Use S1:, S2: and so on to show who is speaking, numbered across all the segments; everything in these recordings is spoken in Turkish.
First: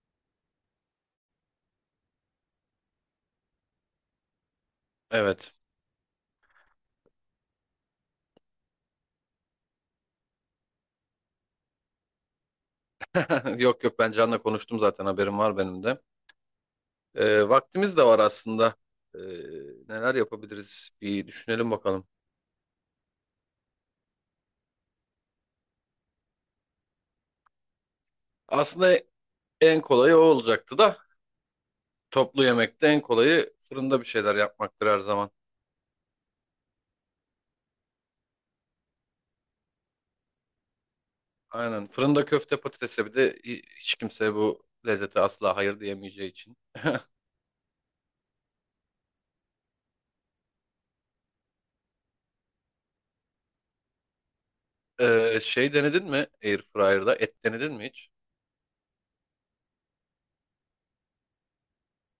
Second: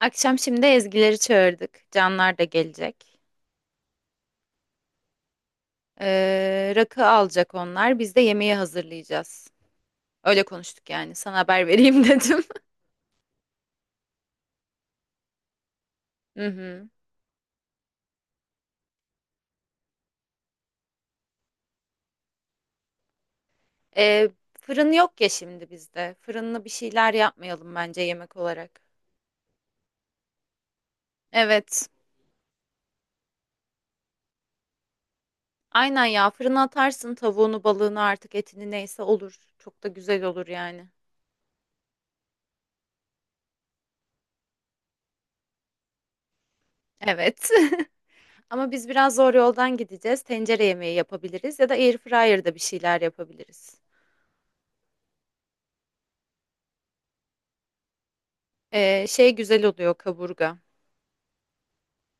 S1: Akşam şimdi Ezgileri çağırdık. Canlar da gelecek.
S2: Evet.
S1: Rakı alacak onlar. Biz de yemeği hazırlayacağız. Öyle konuştuk yani. Sana haber vereyim dedim.
S2: Yok, yok, ben Can'la konuştum zaten haberim var benim de.
S1: Hı hı.
S2: Vaktimiz de var aslında. Ee, Neler yapabiliriz bir düşünelim bakalım.
S1: Ee, Fırın yok ya şimdi bizde. Fırınlı bir şeyler yapmayalım bence yemek olarak.
S2: Aslında en kolayı o olacaktı da
S1: Evet.
S2: toplu yemekte en kolayı fırında bir şeyler yapmaktır her zaman.
S1: Aynen ya. Fırına atarsın tavuğunu, balığını artık etini neyse olur. Çok da güzel olur yani.
S2: Aynen, fırında köfte patatese bir de hiç kimse bu lezzete asla hayır diyemeyeceği için.
S1: Evet. Ama biz biraz zor yoldan gideceğiz. Tencere yemeği yapabiliriz ya da airfryer'da bir şeyler yapabiliriz.
S2: Şey, denedin mi Airfryer'da et denedin mi hiç?
S1: Şey güzel oluyor kaburga.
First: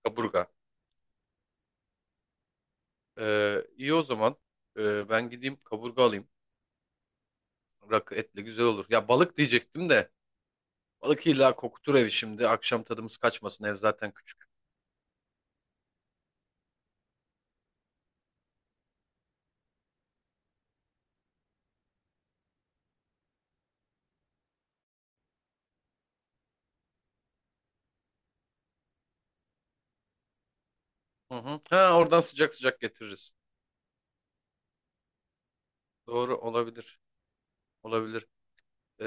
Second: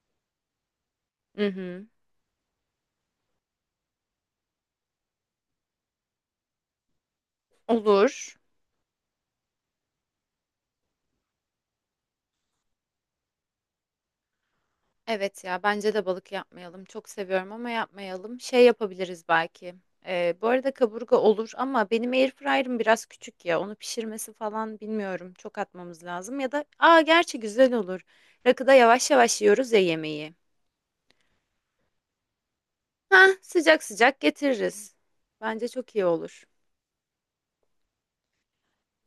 S2: Kaburga.
S1: Hı hı.
S2: İyi o zaman, ben gideyim kaburga alayım. Rakı
S1: Olur.
S2: etle güzel olur. Ya balık diyecektim de. Balık illa kokutur evi şimdi. Akşam tadımız kaçmasın. Ev zaten küçük.
S1: Evet ya bence de balık yapmayalım. Çok seviyorum ama yapmayalım. Şey yapabiliriz belki. Bu arada kaburga olur ama benim airfryer'ım biraz küçük ya. Onu pişirmesi falan bilmiyorum. Çok atmamız lazım. Ya da aa gerçi güzel olur. Rakıda yavaş yavaş yiyoruz ya yemeği.
S2: Hı hı. Ha, oradan sıcak sıcak
S1: Ha
S2: getiririz.
S1: sıcak sıcak getiririz. Bence çok iyi
S2: Doğru
S1: olur.
S2: olabilir. Olabilir.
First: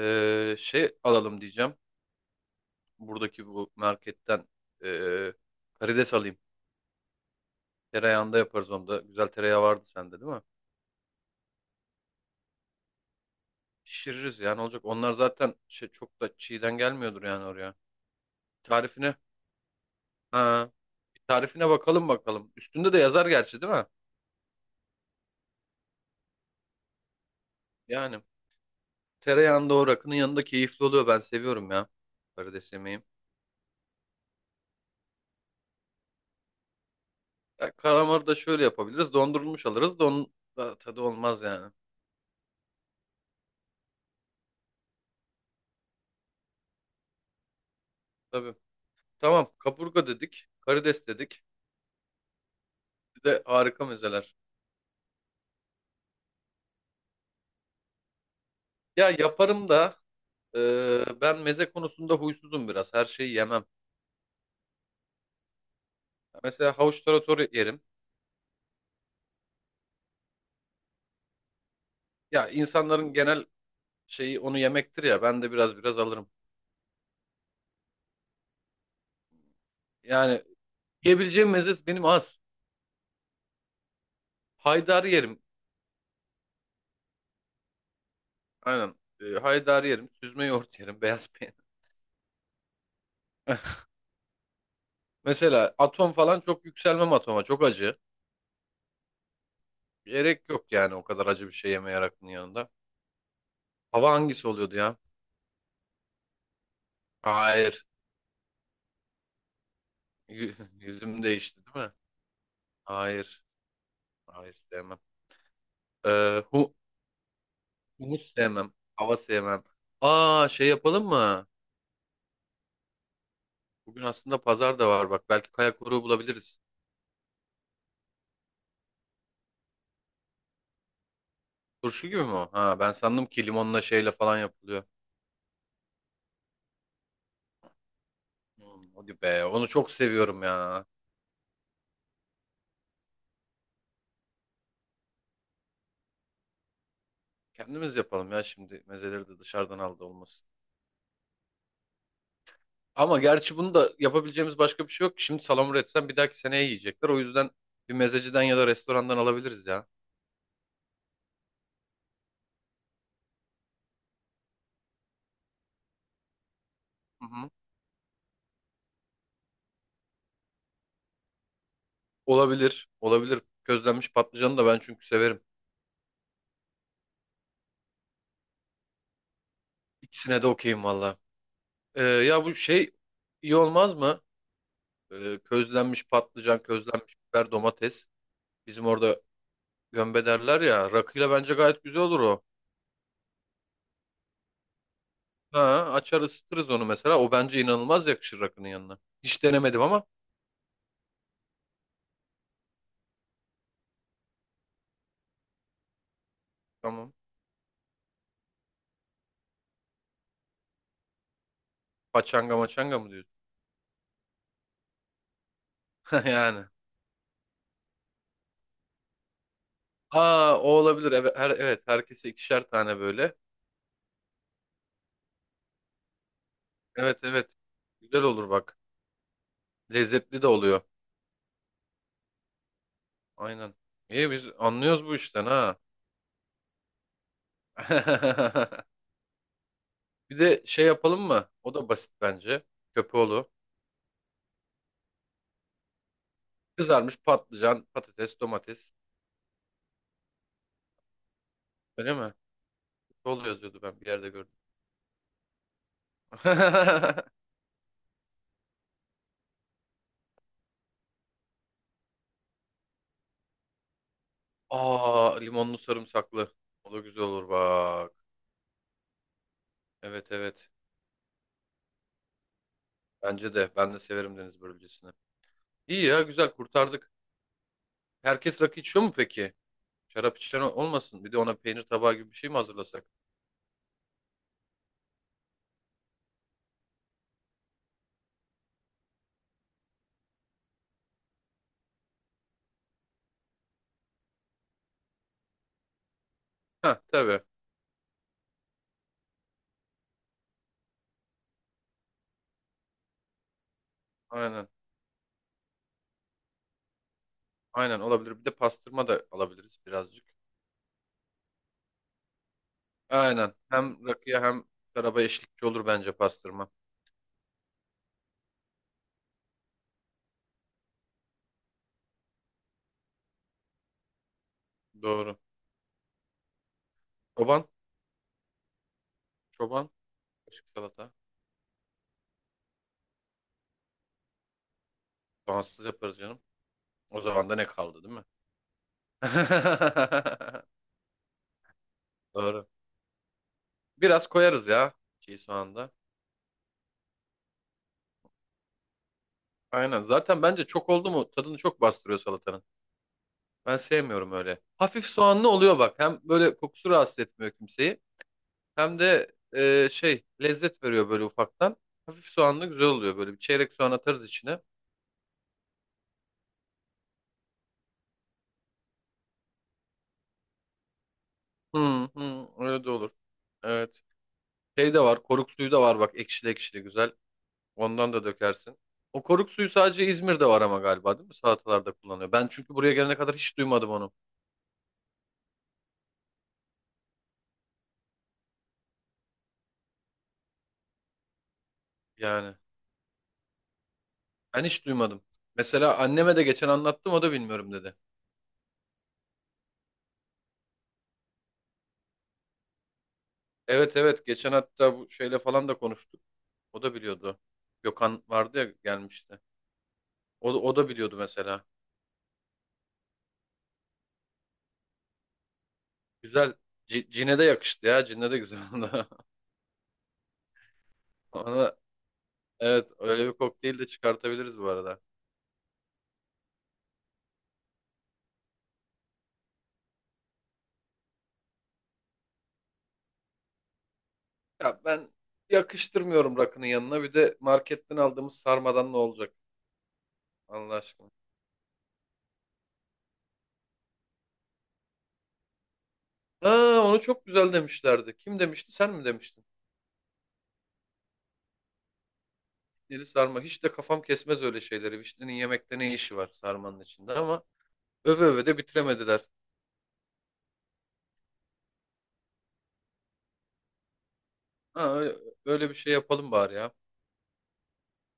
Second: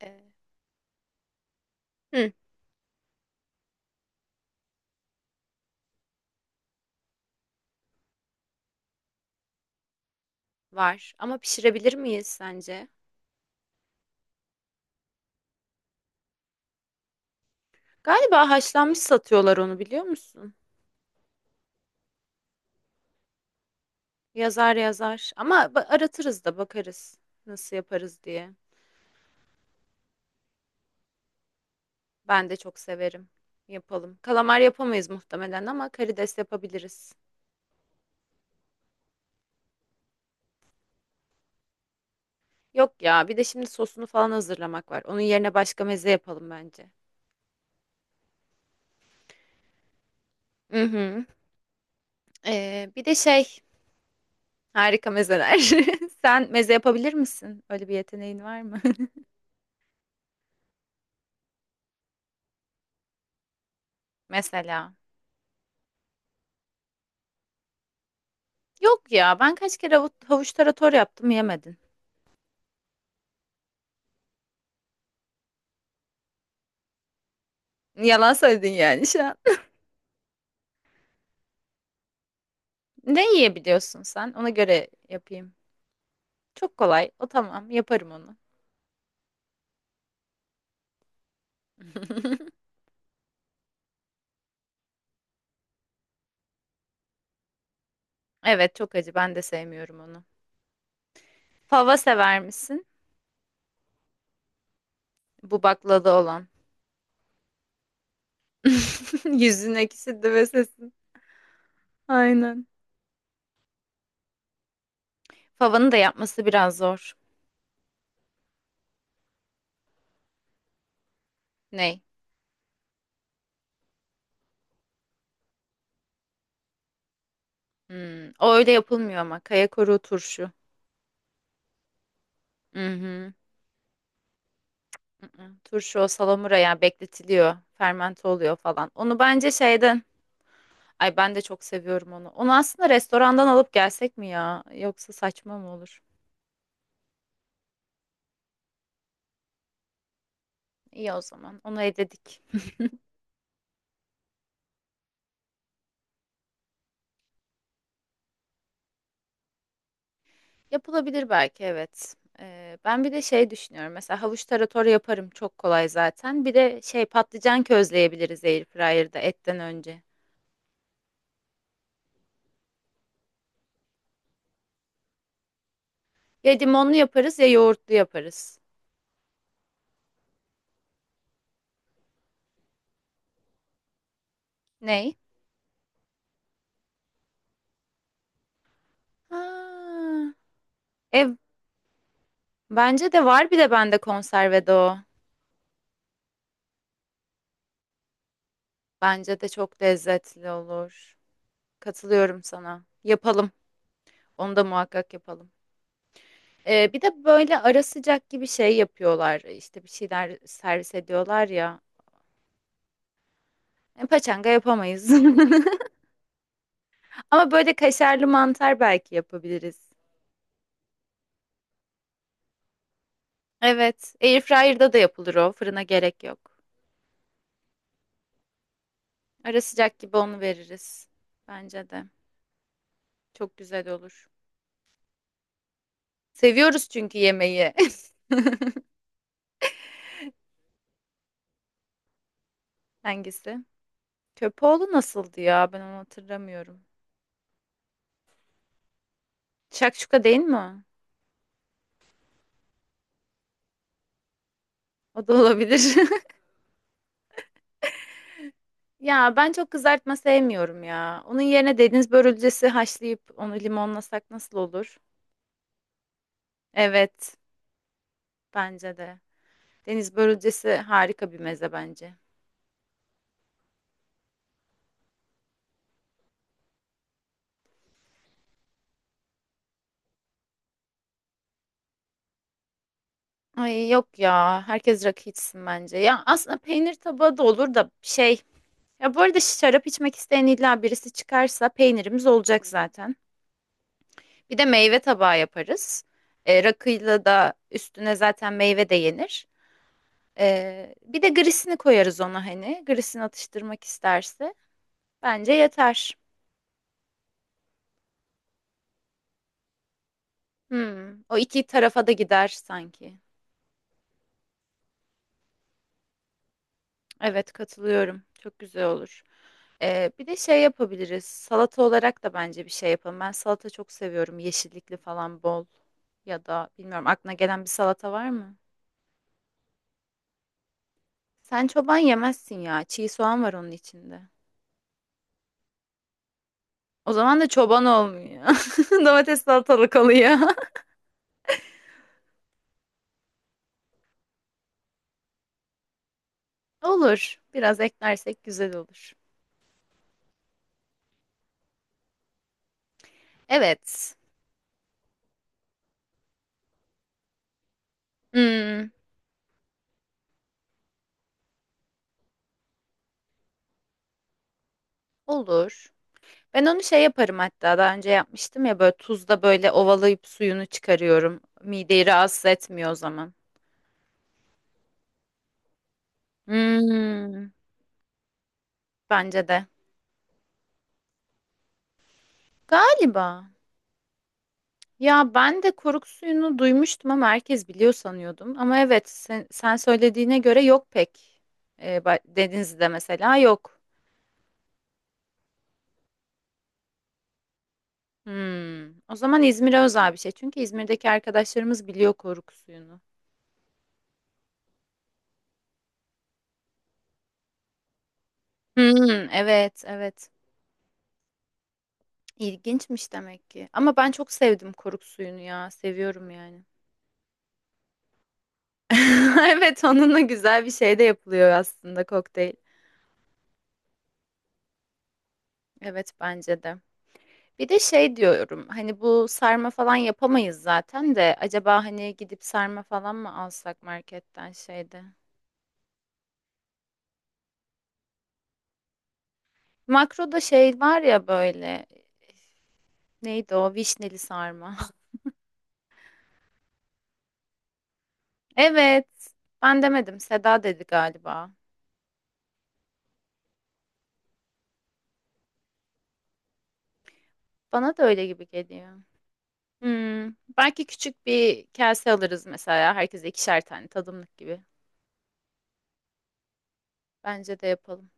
S1: Ee,
S2: Şey alalım diyeceğim.
S1: hı,
S2: Buradaki bu marketten ee, karides alayım. Tereyağında yaparız onu da. Güzel tereyağı vardı sende değil mi?
S1: var ama pişirebilir miyiz sence?
S2: Pişiririz yani, olacak. Onlar zaten şey, çok da çiğden gelmiyordur yani oraya.
S1: Galiba haşlanmış
S2: Tarifine,
S1: satıyorlar onu biliyor musun?
S2: ha, bir tarifine bakalım. Üstünde de yazar gerçi değil mi?
S1: Yazar yazar. Ama aratırız da bakarız nasıl
S2: Yani
S1: yaparız diye.
S2: tereyağında o rakının yanında keyifli oluyor. Ben seviyorum ya,
S1: Ben de
S2: karides
S1: çok
S2: yemeği.
S1: severim. Yapalım. Kalamar yapamayız muhtemelen ama karides yapabiliriz.
S2: Ya karamarı da şöyle yapabiliriz. Dondurulmuş alırız. Don da tadı olmaz yani.
S1: Yok ya, bir de şimdi sosunu falan hazırlamak var. Onun yerine başka meze yapalım bence.
S2: Tabii. Tamam. Kaburga dedik.
S1: Hı
S2: Karides
S1: hı.
S2: dedik.
S1: Bir de
S2: Bir de
S1: şey,
S2: harika mezeler.
S1: harika mezeler. Sen meze yapabilir misin? Öyle bir yeteneğin var mı?
S2: Ya yaparım da, ben meze konusunda huysuzum biraz. Her şeyi yemem.
S1: Mesela.
S2: Mesela havuç tarator yerim.
S1: Yok ya, ben kaç kere havuç tarator yaptım yemedin.
S2: Ya insanların genel şeyi onu yemektir ya. Ben de biraz alırım.
S1: Yalan söyledin yani şu an.
S2: Yani yiyebileceğim meze benim az.
S1: Ne yiyebiliyorsun sen? Ona göre
S2: Haydari yerim.
S1: yapayım. Çok kolay. O tamam. Yaparım onu.
S2: Aynen. E, haydari yerim. Süzme yoğurt yerim. Beyaz peynir. Mesela atom falan çok yükselmem atoma. Çok acı.
S1: Evet çok acı. Ben de sevmiyorum onu.
S2: Gerek yok yani o kadar acı bir şey yeme
S1: Fava
S2: yarakının
S1: sever
S2: yanında.
S1: misin?
S2: Hava hangisi oluyordu ya?
S1: Bu baklada olan.
S2: Hayır.
S1: Yüzün ekşidi ve sesin.
S2: Yüzüm değişti değil mi?
S1: Aynen.
S2: Hayır. Hayır, sevmem.
S1: Favanın da
S2: Ee,
S1: yapması
S2: hu-
S1: biraz zor.
S2: Humus sevmem. Hava sevmem. Aa, şey yapalım mı?
S1: Ney?
S2: Bugün aslında pazar da var bak. Belki kaya koruğu bulabiliriz.
S1: Hmm, o öyle yapılmıyor ama. Kaya koruğu turşu.
S2: Turşu gibi mi o? Ha, ben sandım
S1: Hı-hı.
S2: ki limonla şeyle falan yapılıyor.
S1: Turşu o salamura ya bekletiliyor. Fermente oluyor
S2: Hmm,
S1: falan.
S2: hadi
S1: Onu
S2: be.
S1: bence
S2: Onu çok
S1: şeyden.
S2: seviyorum ya.
S1: Ay ben de çok seviyorum onu. Onu aslında restorandan alıp gelsek mi ya? Yoksa saçma mı olur?
S2: Kendimiz yapalım ya şimdi. Mezeleri de dışarıdan aldı olmasın.
S1: İyi o zaman. Onu eledik.
S2: Ama gerçi bunu da yapabileceğimiz başka bir şey yok ki. Şimdi salamura etsem bir dahaki seneye yiyecekler. O yüzden bir mezeciden ya da restorandan alabiliriz ya.
S1: Yapılabilir belki evet. Ben bir de şey düşünüyorum. Mesela havuç tarator yaparım çok kolay zaten. Bir de şey
S2: Hı hı.
S1: patlıcan közleyebiliriz airfryer'da etten önce.
S2: Olabilir. Olabilir. Közlenmiş patlıcanı da ben çünkü severim.
S1: Ya limonlu yaparız ya yoğurtlu yaparız.
S2: İkisine de okeyim valla. Ya bu şey, iyi olmaz mı?
S1: Ney?
S2: Közlenmiş patlıcan, közlenmiş biber, domates. Bizim orada gömbe
S1: Ha,
S2: derler ya. Rakıyla
S1: e,
S2: bence gayet güzel olur o.
S1: bence de var bir de bende konservede o.
S2: Ha, açar ısıtırız onu mesela. O bence inanılmaz yakışır rakının yanına.
S1: Bence
S2: Hiç
S1: de çok
S2: denemedim ama.
S1: lezzetli olur. Katılıyorum sana. Yapalım. Onu da muhakkak yapalım. Bir
S2: Tamam.
S1: de böyle ara sıcak gibi şey yapıyorlar. İşte bir şeyler servis ediyorlar ya.
S2: Paçanga maçanga mı diyorsun?
S1: E, paçanga yapamayız.
S2: Yani.
S1: Ama böyle kaşarlı mantar belki yapabiliriz.
S2: Aa, o olabilir. Evet, her, evet, herkese ikişer tane böyle.
S1: Evet, airfryer'da da yapılır o. Fırına gerek yok.
S2: Evet, evet. Güzel olur bak.
S1: Ara sıcak gibi onu
S2: Lezzetli de oluyor.
S1: veririz. Bence de. Çok
S2: Aynen.
S1: güzel olur.
S2: İyi, biz anlıyoruz bu işten ha.
S1: Seviyoruz çünkü yemeği.
S2: Bir de şey yapalım mı? O da basit bence. Köpoğlu.
S1: Hangisi? Köpoğlu nasıldı ya? Ben onu hatırlamıyorum.
S2: Kızarmış patlıcan, patates, domates.
S1: Şakşuka değil mi?
S2: Öyle mi? Köpoğlu yazıyordu, ben bir yerde gördüm.
S1: O? O da olabilir. Ya ben çok kızartma sevmiyorum ya. Onun yerine deniz börülcesi haşlayıp onu limonlasak nasıl olur?
S2: Aa, limonlu sarımsaklı. O da güzel
S1: Evet,
S2: olur bak.
S1: bence de. Deniz
S2: Evet, evet.
S1: börülcesi harika bir meze bence.
S2: Bence de. Ben de severim deniz börülcesini. İyi ya, güzel kurtardık. Herkes rakı içiyor mu peki? Şarap içen olmasın. Bir de ona peynir tabağı gibi bir şey mi hazırlasak?
S1: Ay yok ya. Herkes rakı içsin bence. Ya aslında peynir tabağı da olur da şey. Ya bu arada şarap içmek isteyen illa birisi çıkarsa peynirimiz olacak zaten. Bir de meyve tabağı yaparız. E,
S2: Heh,
S1: rakıyla
S2: tabii.
S1: da üstüne zaten meyve de yenir. E, bir de grisini koyarız ona hani. Grisini atıştırmak isterse.
S2: Aynen.
S1: Bence yeter.
S2: Aynen, olabilir. Bir de pastırma da alabiliriz birazcık.
S1: Hmm, o iki tarafa da gider sanki.
S2: Aynen. Hem rakıya hem şaraba eşlikçi olur bence pastırma.
S1: Evet katılıyorum. Çok güzel olur. Bir de şey yapabiliriz. Salata olarak da bence bir şey yapalım. Ben salata çok seviyorum. Yeşillikli
S2: Doğru.
S1: falan bol. Ya da bilmiyorum aklına gelen bir
S2: Çoban.
S1: salata var mı?
S2: Çoban. Kaşık salata.
S1: Sen çoban yemezsin ya. Çiğ soğan var onun içinde.
S2: Soğansız yaparız canım.
S1: O
S2: O
S1: zaman da
S2: zaman da ne
S1: çoban
S2: kaldı değil mi?
S1: olmuyor. Domates salatalık oluyor.
S2: Doğru. Biraz koyarız ya çiğ soğanda.
S1: Olur. Biraz eklersek güzel olur.
S2: Aynen. Zaten bence çok oldu mu tadını çok bastırıyor salatanın. Ben
S1: Evet.
S2: sevmiyorum öyle. Hafif soğanlı oluyor bak. Hem böyle kokusu rahatsız etmiyor kimseyi.
S1: Hmm,
S2: Hem de şey, lezzet veriyor böyle ufaktan. Hafif soğanlı güzel oluyor böyle. Bir çeyrek soğan atarız içine.
S1: olur. Ben onu şey yaparım hatta daha önce yapmıştım ya böyle tuzla böyle ovalayıp suyunu çıkarıyorum. Mideyi
S2: Hı
S1: rahatsız
S2: hı, öyle
S1: etmiyor
S2: de
S1: o
S2: olur.
S1: zaman.
S2: Evet. Şey de var. Koruk suyu da var bak, ekşili ekşili güzel.
S1: Hmm,
S2: Ondan da dökersin. O
S1: bence
S2: koruk
S1: de.
S2: suyu sadece İzmir'de var ama galiba değil mi? Salatalarda kullanıyor. Ben çünkü buraya gelene kadar
S1: Galiba.
S2: hiç duymadım onu.
S1: Ya ben de koruk suyunu duymuştum ama herkes biliyor sanıyordum. Ama evet sen söylediğine göre yok pek.
S2: Yani
S1: Denizli'de mesela yok.
S2: ben hiç duymadım. Mesela anneme de geçen anlattım, o da bilmiyorum dedi.
S1: Hmm, o zaman İzmir'e özel bir şey. Çünkü İzmir'deki arkadaşlarımız biliyor koruk suyunu.
S2: Evet, evet, geçen hatta bu şeyle falan da konuştuk. O da biliyordu. Gökhan vardı ya,
S1: Hmm,
S2: gelmişti.
S1: evet evet.
S2: O, o da biliyordu mesela.
S1: İlginçmiş demek ki. Ama ben çok sevdim koruk suyunu ya. Seviyorum
S2: Güzel.
S1: yani.
S2: Cine de yakıştı ya. Cine de güzel oldu.
S1: Evet onunla güzel bir şey de yapılıyor
S2: Onu,
S1: aslında kokteyl.
S2: evet, öyle bir kokteyl de çıkartabiliriz bu arada.
S1: Evet bence de. Bir de şey diyorum hani bu sarma falan yapamayız zaten de acaba hani gidip sarma falan mı alsak marketten
S2: Ya
S1: şeyde.
S2: ben yakıştırmıyorum rakının yanına. Bir de marketten aldığımız sarmadan ne olacak?
S1: Makroda
S2: Allah
S1: şey var
S2: aşkına.
S1: ya böyle neydi o vişneli sarma.
S2: Aa, onu çok güzel demişlerdi. Kim demişti? Sen mi
S1: Evet
S2: demiştin?
S1: ben demedim Seda dedi galiba.
S2: Dili sarma. Hiç de kafam kesmez öyle şeyleri. Vişnenin yemekte ne işi var sarmanın içinde ama
S1: Bana da
S2: öve
S1: öyle
S2: öve
S1: gibi
S2: de
S1: geliyor.
S2: bitiremediler.
S1: Hmm, belki küçük bir kase alırız mesela. Herkese ikişer tane tadımlık gibi.
S2: Ha, öyle, öyle bir şey yapalım bari ya.
S1: Bence de yapalım.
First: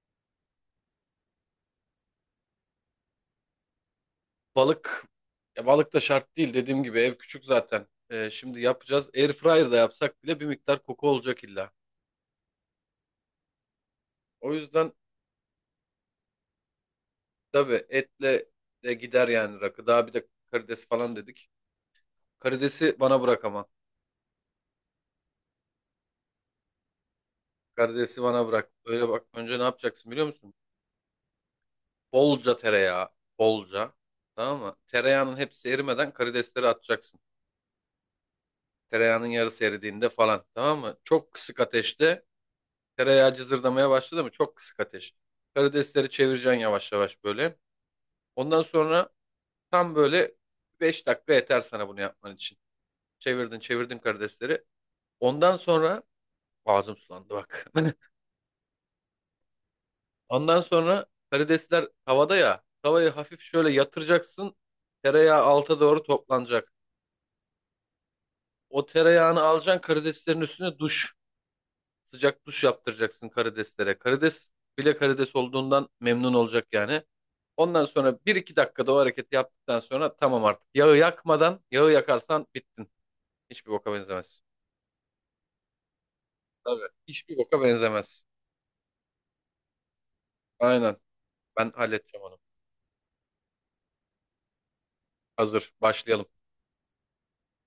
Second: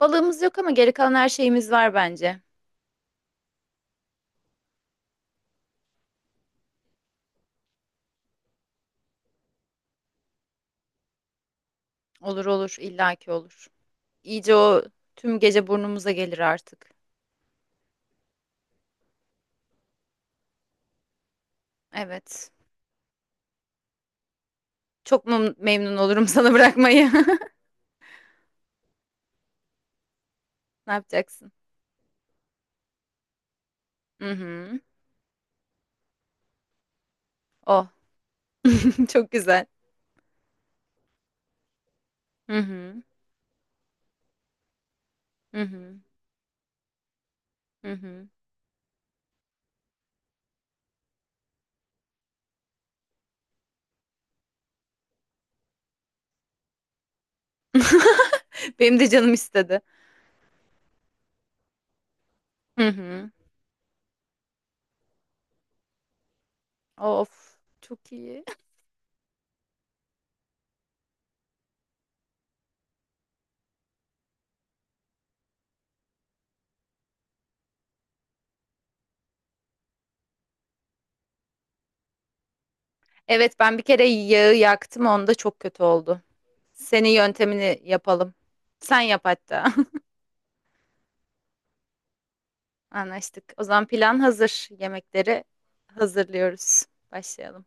S1: Balığımız yok ama geri kalan her şeyimiz var bence.
S2: Balık, ya balık da şart değil, dediğim gibi ev küçük zaten. Şimdi yapacağız. Airfryer'da yapsak bile bir miktar koku olacak illa.
S1: Olur olur illaki olur.
S2: O
S1: İyice o
S2: yüzden,
S1: tüm gece burnumuza gelir artık.
S2: tabii, etle de gider yani rakı. Daha bir de karides falan dedik.
S1: Evet.
S2: Karidesi bana bırak ama.
S1: Çok memnun olurum sana bırakmayı.
S2: Karidesi bana bırak. Öyle bak, önce ne yapacaksın biliyor musun?
S1: Ne yapacaksın?
S2: Bolca tereyağı. Bolca.
S1: Hı
S2: Tamam mı?
S1: hı.
S2: Tereyağının hepsi erimeden karidesleri atacaksın.
S1: Oh.
S2: Tereyağının
S1: Çok
S2: yarısı
S1: güzel.
S2: eridiğinde falan. Tamam mı? Çok kısık ateşte.
S1: Hı hı.
S2: Tereyağı cızırdamaya başladı mı? Çok kısık ateş.
S1: Hı hı.
S2: Karidesleri çevireceksin yavaş yavaş böyle.
S1: Hı hı.
S2: Ondan sonra tam böyle 5 dakika yeter sana bunu yapman için. Çevirdin çevirdin karidesleri. Ondan sonra, ağzım sulandı bak.
S1: Benim de canım istedi.
S2: Ondan sonra karidesler havada ya.
S1: Hı
S2: Tavayı
S1: hı.
S2: hafif şöyle yatıracaksın. Tereyağı alta doğru toplanacak.
S1: Of. Çok iyi.
S2: O tereyağını alacaksın karideslerin üstüne, duş. Sıcak duş yaptıracaksın karideslere. Karides bile karides olduğundan memnun olacak yani. Ondan sonra 1-2 dakikada o hareketi yaptıktan sonra tamam artık. Yağı yakmadan, yağı yakarsan bittin.
S1: Evet
S2: Hiçbir
S1: ben bir
S2: boka
S1: kere
S2: benzemez.
S1: yağı yaktım onda çok kötü oldu.
S2: Tabii.
S1: Senin
S2: Hiçbir boka
S1: yöntemini
S2: benzemez.
S1: yapalım. Sen yap hatta.
S2: Aynen. Ben halledeceğim onu.
S1: Anlaştık. O zaman plan hazır. Yemekleri
S2: Hazır. Başlayalım.
S1: hazırlıyoruz. Başlayalım.